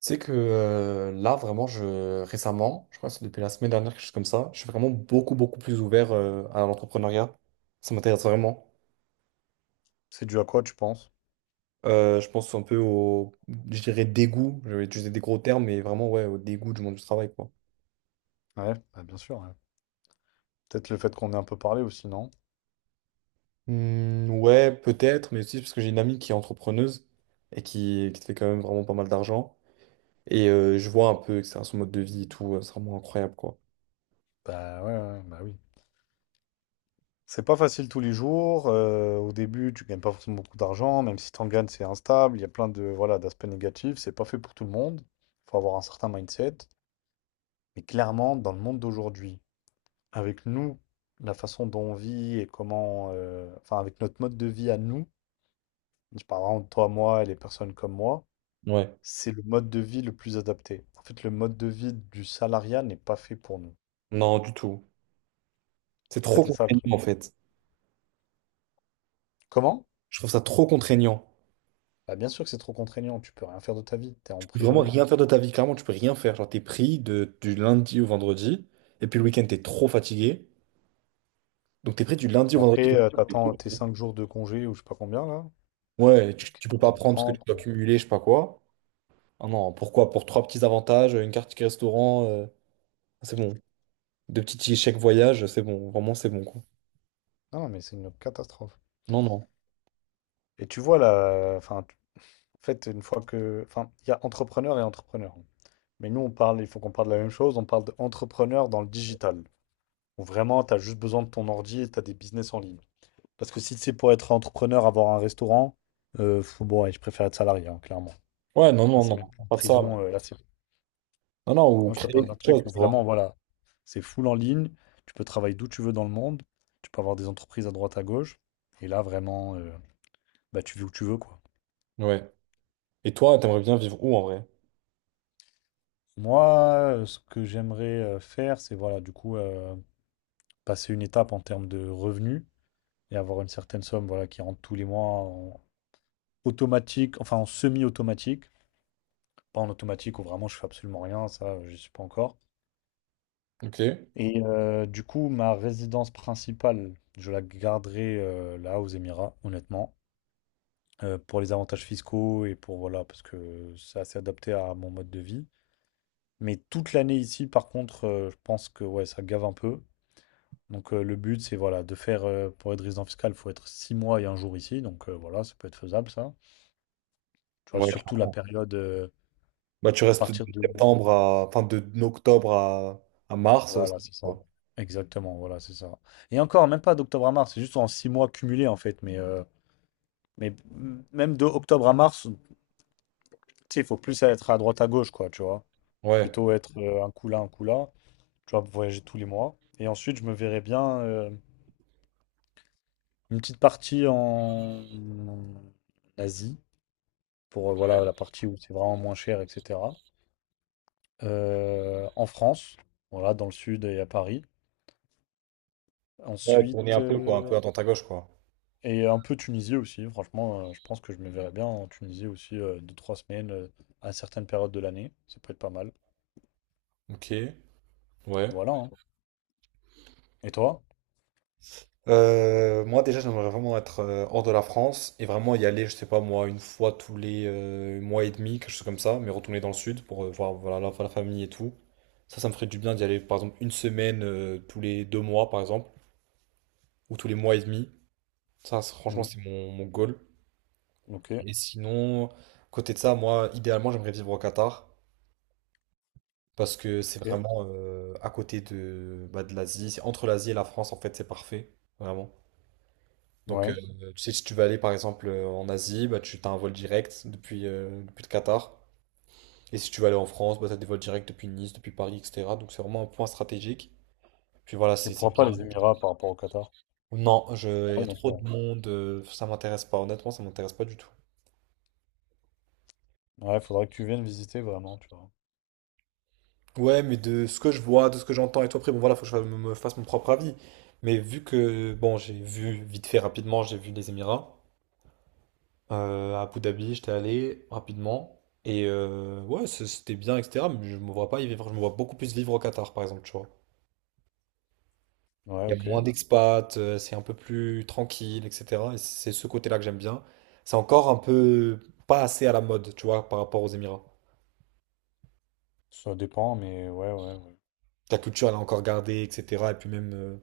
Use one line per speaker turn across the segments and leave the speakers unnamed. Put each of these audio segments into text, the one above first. C'est que là, vraiment, je récemment, je crois que c'est depuis la semaine dernière, quelque chose comme ça, je suis vraiment beaucoup plus ouvert à l'entrepreneuriat. Ça m'intéresse vraiment.
C'est dû à quoi, tu penses?
Je pense un peu je dirais, dégoût. Je vais utiliser des gros termes, mais vraiment, ouais, au dégoût du monde du travail, quoi.
Ouais, bah, bien sûr, ouais. Peut-être le fait qu'on ait un peu parlé aussi, non?
Ouais, peut-être, mais aussi parce que j'ai une amie qui est entrepreneuse et qui fait quand même vraiment pas mal d'argent. Et je vois un peu, etc., son mode de vie et tout, c'est vraiment incroyable, quoi.
Bah ouais, ouais, bah oui. C'est pas facile tous les jours. Au début, tu gagnes pas forcément beaucoup d'argent. Même si t'en gagnes, c'est instable. Il y a plein de voilà d'aspects négatifs. C'est pas fait pour tout le monde. Il faut avoir un certain mindset. Mais clairement, dans le monde d'aujourd'hui, avec nous, la façon dont on vit et comment, enfin avec notre mode de vie à nous, je parle vraiment de toi, moi et les personnes comme moi,
Ouais.
c'est le mode de vie le plus adapté. En fait, le mode de vie du salariat n'est pas fait pour nous.
Non, du tout. C'est
En fait,
trop
c'est ça le
contraignant,
truc.
en fait.
Comment?
Je trouve ça trop contraignant.
Bah, bien sûr que c'est trop contraignant, tu peux rien faire de ta vie, t'es
Vraiment
emprisonné.
rien faire de ta vie, clairement, tu peux rien faire. Genre, t'es pris du lundi au vendredi, et puis le week-end, t'es trop fatigué. Donc, t'es pris du lundi au
Après,
vendredi.
t'attends tes 5 jours de congé ou je sais pas combien là,
Ouais,
ou
tu peux pas
15 ou
prendre parce que tu
30.
dois cumuler, je sais pas quoi. Ah non, pourquoi? Pour trois petits avantages, une carte ticket restaurant, c'est bon. Deux petits tickets chèque voyage, c'est bon. Vraiment, c'est bon, quoi.
Non, non, mais c'est une catastrophe.
Non, non.
Et tu vois là, enfin, en fait, une fois que. Enfin, il y a entrepreneur et entrepreneur. Mais nous, on parle, il faut qu'on parle de la même chose, on parle d'entrepreneur dans le digital. Où vraiment, t'as juste besoin de ton ordi et t'as des business en ligne. Parce que si c'est pour être entrepreneur, avoir un restaurant, bon, ouais, je préfère être salarié, hein, clairement.
Ouais, non,
Là,
non,
c'est
non.
même plus une
Pas de ça. Non,
prison. Là, c'est
non, ou
Moi, je te
créer
parle d'un
quelque
truc
chose,
où
tu vois.
vraiment, voilà, c'est full en ligne, tu peux travailler d'où tu veux dans le monde, tu peux avoir des entreprises à droite à gauche, et là, vraiment, bah, tu vis où tu veux, quoi.
Ouais. Et toi, t'aimerais bien vivre où en vrai?
Moi, ce que j'aimerais faire, c'est, voilà, du coup, passer une étape en termes de revenus et avoir une certaine somme, voilà, qui rentre tous les mois en automatique, enfin en semi-automatique, pas en automatique où vraiment je fais absolument rien, ça, je suis pas encore.
Ok. Ouais.
Et du coup, ma résidence principale, je la garderai là aux Émirats, honnêtement. Pour les avantages fiscaux et pour voilà, parce que c'est assez adapté à mon mode de vie. Mais toute l'année ici, par contre, je pense que ouais, ça gave un peu. Donc le but, c'est voilà, de faire pour être résident fiscal, il faut être 6 mois et 1 jour ici. Donc voilà, ça peut être faisable ça. Tu vois, surtout la
Clairement.
période
Bah, tu
à
restes de
partir de.
septembre à, enfin, de octobre à mars, c'est
Voilà,
tout,
c'est ça.
quoi.
Exactement, voilà, c'est ça. Et encore, même pas d'octobre à mars, c'est juste en 6 mois cumulés en fait. Mais même de octobre à mars, tu sais, il faut plus être à droite à gauche, quoi, tu vois.
Ouais.
Plutôt être un coup là, un coup là. Tu vois, voyager tous les mois. Et ensuite, je me verrais bien une petite partie en Asie, pour voilà, la partie où c'est vraiment moins cher, etc. En France, voilà, dans le sud et à Paris.
Ouais, tourner
Ensuite,
un peu, quoi, un peu à droite à gauche, quoi.
et un peu Tunisie aussi. Franchement, je pense que je me verrais bien en Tunisie aussi, 2, 3 semaines, à certaines périodes de l'année. Ça peut être pas mal.
Ok, ouais.
Et voilà. Hein. Et toi?
Moi, déjà, j'aimerais vraiment être hors de la France et vraiment y aller, je sais pas moi, une fois tous les mois et demi, quelque chose comme ça, mais retourner dans le sud pour voir voilà, la famille et tout. Ça me ferait du bien d'y aller, par exemple, une semaine tous les deux mois, par exemple, ou tous les mois et demi. Ça, franchement,
Mm.
c'est mon goal.
Ok,
Et sinon, à côté de ça, moi, idéalement, j'aimerais vivre au Qatar. Parce que c'est
ok.
vraiment à côté de, bah, de l'Asie. C'est entre l'Asie et la France, en fait, c'est parfait. Vraiment. Donc,
Ouais.
tu sais, si tu veux aller, par exemple, en Asie, bah, tu as un vol direct depuis le Qatar. Et si tu veux aller en France, bah, tu as des vols directs depuis Nice, depuis Paris, etc. Donc, c'est vraiment un point stratégique. Puis voilà,
Et
c'est
pourquoi
bien.
pas les Émirats par rapport au Qatar?
Non, je... il y a
Pareil en
trop de
soi.
monde. Ça m'intéresse pas. Honnêtement, ça m'intéresse pas du tout.
Ouais, faudrait que tu viennes visiter vraiment, tu vois.
Ouais, mais de ce que je vois, de ce que j'entends et tout, après, bon, voilà, faut que je me fasse mon propre avis. Mais vu que, bon, j'ai vu vite fait rapidement, j'ai vu les Émirats. À Abu Dhabi, j'étais allé rapidement. Et ouais, c'était bien, etc. Mais je me vois pas y vivre. Je me vois beaucoup plus vivre au Qatar, par exemple, tu vois.
Ouais,
Il y a
ok.
moins d'expats, c'est un peu plus tranquille, etc. Et c'est ce côté-là que j'aime bien. C'est encore un peu pas assez à la mode, tu vois, par rapport aux Émirats.
Ça dépend, mais ouais, ouais, ouais.
La culture, elle est encore gardée, etc. Et puis même,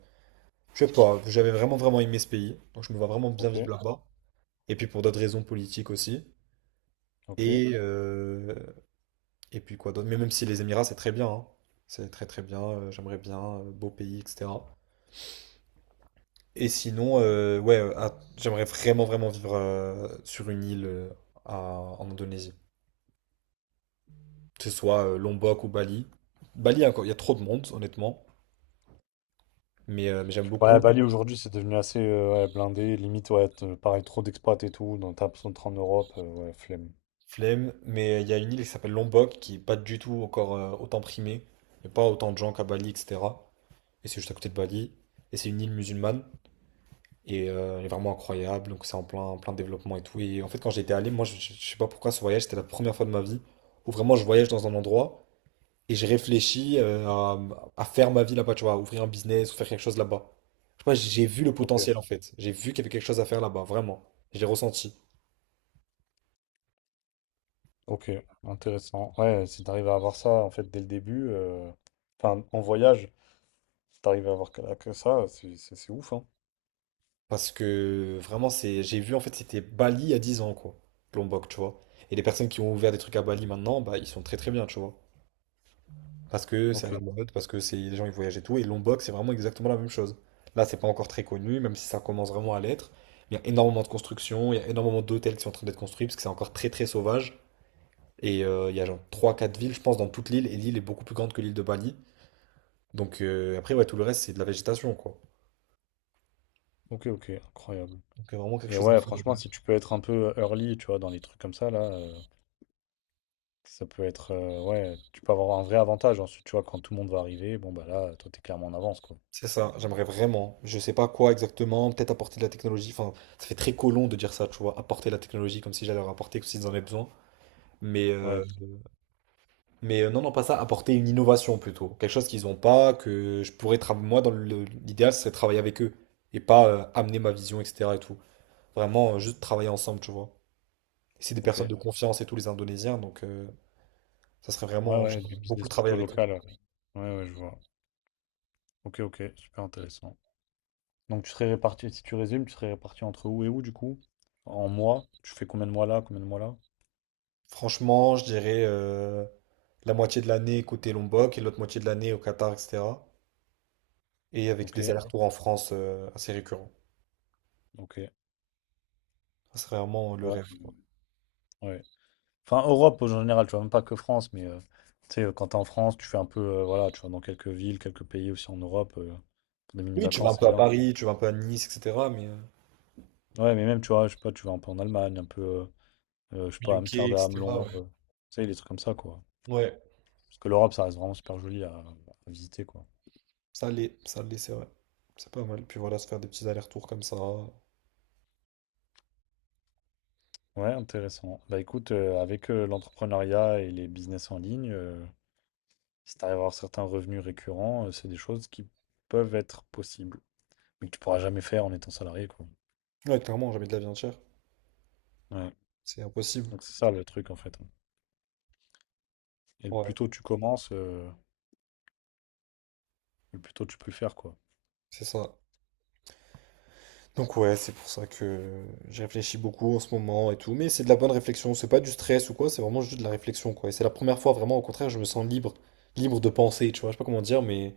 je sais pas, j'avais vraiment, vraiment aimé ce pays. Donc je me vois vraiment bien
Ok,
vivre là-bas. Et puis pour d'autres raisons politiques aussi.
ok.
Et, euh, Et puis quoi d'autre? Mais même si les Émirats, c'est très bien, hein. C'est très très bien. J'aimerais bien. Beau pays, etc. Et sinon, ouais, ah, j'aimerais vraiment vraiment vivre sur une île à- en Indonésie. Que ce soit Lombok ou Bali. Bali, encore, il y a trop de monde, honnêtement. Mais j'aime
Ouais,
beaucoup.
Bali aujourd'hui, c'est devenu assez ouais, blindé. Limite, ouais, pareil, trop d'expats et tout. Donc, t'as besoin de te rendre en Europe, ouais, flemme.
Flemme. Mais il y a une île qui s'appelle Lombok qui est pas du tout encore autant primée. Il n'y a pas autant de gens qu'à Bali, etc. Et c'est juste à côté de Bali. Et c'est une île musulmane. Et elle est vraiment incroyable, donc c'est en plein développement et tout. Et en fait, quand j'étais allé, moi, sais pas pourquoi ce voyage, c'était la première fois de ma vie où vraiment je voyage dans un endroit et je réfléchis à faire ma vie là-bas, tu vois, à ouvrir un business ou faire quelque chose là-bas. Je sais pas, j'ai vu le
Ok,
potentiel en fait. J'ai vu qu'il y avait quelque chose à faire là-bas, vraiment. Je l'ai ressenti.
ok, intéressant. Ouais, si t'arrives à avoir ça, en fait, dès le début, enfin, en voyage, si t'arrives à avoir que ça, c'est ouf, hein.
Parce que vraiment, j'ai vu en fait, c'était Bali il y a 10 ans, quoi. Lombok, tu vois. Et les personnes qui ont ouvert des trucs à Bali maintenant, bah, ils sont très très bien, tu vois. Parce que c'est à
Ok,
la mode, parce que c'est les gens ils voyagent et tout. Et l'onbox, c'est vraiment exactement la même chose. Là, c'est pas encore très connu, même si ça commence vraiment à l'être. Il y a énormément de constructions, il y a énormément d'hôtels qui sont en train d'être construits parce que c'est encore très très sauvage. Et il y a genre 3-4 villes, je pense, dans toute l'île. Et l'île est beaucoup plus grande que l'île de Bali. Donc après, ouais, tout le reste, c'est de la végétation, quoi.
ok, ok, incroyable.
Donc vraiment quelque
Et
chose à
ouais,
faire.
franchement, si tu peux être un peu early, tu vois, dans les trucs comme ça, là. Ça peut être, ouais, tu peux avoir un vrai avantage ensuite, tu vois? Quand tout le monde va arriver, bon, bah, là, toi, t'es clairement en avance, quoi.
C'est ça, j'aimerais vraiment. Je sais pas quoi exactement, peut-être apporter de la technologie. Enfin, ça fait très colon de dire ça, tu vois, apporter la technologie comme si j'allais leur apporter, comme s'ils en avaient besoin. Mais
Ouais,
euh, Mais non, non, pas ça, apporter une innovation plutôt. Quelque chose qu'ils n'ont pas, que je pourrais travailler. Moi, dans l'idéal, c'est travailler avec eux et pas amener ma vision, etc. et tout. Vraiment, juste travailler ensemble, tu vois. Et c'est des personnes
OK.
de confiance et tous les Indonésiens, donc ça serait
Ouais,
vraiment
ouais, du
j'aimerais beaucoup
business
travailler
plutôt
avec eux.
local, ouais. Ouais, ouais, je vois. OK, OK, super intéressant. Donc tu serais réparti si tu résumes, tu serais réparti entre où et où, du coup? En mois? Tu fais combien de mois là, combien de mois là?
Franchement, je dirais la moitié de l'année côté Lombok et l'autre moitié de l'année au Qatar, etc. Et avec des
OK,
allers-retours en France assez récurrents.
OK,
Ça serait vraiment le
ouais,
rêve, quoi.
ouais. Enfin, Europe en général, tu vois? Même pas que France, mais, tu sais, quand t'es en France, tu fais un peu, voilà, tu vas dans quelques villes, quelques pays aussi en Europe, pour des
Oui, tu vas un
mini-vacances, c'est
peu à
bien.
Paris, tu vas un peu à Nice, etc. Mais
Ouais, mais même, tu vois, je sais pas, tu vas un peu en Allemagne, un peu, je sais pas,
UK,
Amsterdam,
etc. Ouais.
Londres, tu sais, des trucs comme ça, quoi.
Ouais.
Parce que l'Europe, ça reste vraiment super joli à visiter, quoi.
Ça l'est, c'est vrai. C'est pas mal. Puis voilà, se faire des petits allers-retours comme ça. Ouais,
Ouais, intéressant. Bah écoute, avec l'entrepreneuriat et les business en ligne, si t'arrives à avoir certains revenus récurrents, c'est des choses qui peuvent être possibles, mais que tu pourras jamais faire en étant salarié, quoi.
clairement, jamais de la viande chère.
Ouais.
C'est impossible.
Donc c'est ça le truc, en fait. Et le plus
Ouais,
tôt tu commences, le plus tôt tu peux le faire, quoi.
c'est ça. Donc ouais, c'est pour ça que j'ai réfléchi beaucoup en ce moment et tout. Mais c'est de la bonne réflexion. C'est pas du stress ou quoi, c'est vraiment juste de la réflexion, quoi. Et c'est la première fois, vraiment, au contraire, je me sens libre. Libre de penser, tu vois. Je sais pas comment dire, mais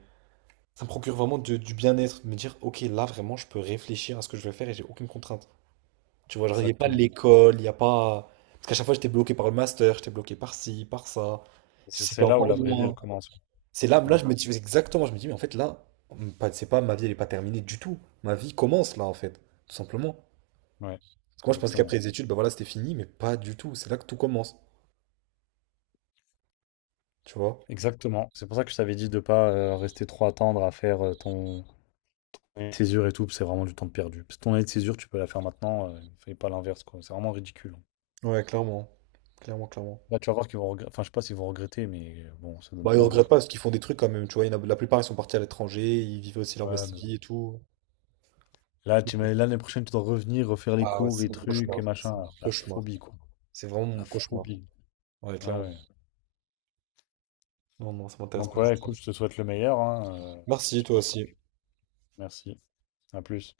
ça me procure vraiment du bien-être. De me dire, ok, là, vraiment, je peux réfléchir à ce que je vais faire et j'ai aucune contrainte. Tu vois, genre, il n'y a pas
Exactement.
l'école, il n'y a pas. Parce qu'à chaque fois, j'étais bloqué par le master, j'étais bloqué par ci, par ça.
C'est
C'était
c'est là où
encore
la vraie vie, elle
loin.
commence.
C'est là,
Ouais,
je me dis exactement, je me dis, mais en fait, là, c'est pas ma vie, elle n'est pas terminée du tout. Ma vie commence là, en fait, tout simplement.
ouais,
Parce que moi, je pensais qu'après
exactement.
les études, ben voilà, c'était fini, mais pas du tout. C'est là que tout commence, tu vois.
Exactement. C'est pour ça que je t'avais dit de pas rester trop attendre à faire ton année de césure et tout, parce que c'est vraiment du temps de perdu. Parce que ton année de césure, tu peux la faire maintenant, fais pas l'inverse, quoi. C'est vraiment ridicule.
Ouais, clairement, clairement, clairement.
Là, tu vas voir qu'ils vont regretter. Enfin, je sais pas s'ils vont regretter, mais bon, ça donne
Bah, ils
pas envie,
regrettent pas
quoi.
parce qu'ils font des trucs quand même, tu vois. Il y en a- la plupart, ils sont partis à l'étranger, ils vivaient aussi leur
Ouais,
best
mais bon.
vie et tout.
Là, l'année prochaine, tu dois revenir, refaire les
Ah ouais,
cours
c'est
et
mon
trucs
cauchemar.
et machin.
C'est mon
Alors, la
cauchemar.
phobie, quoi.
C'est vraiment mon
La
cauchemar.
phobie.
Ouais,
Ouais,
clairement.
ouais.
Non, non, ça m'intéresse
Donc,
pas du
ouais, écoute,
tout.
je te souhaite le meilleur, hein.
Merci, toi
J'espère que.
aussi.
Merci. À plus.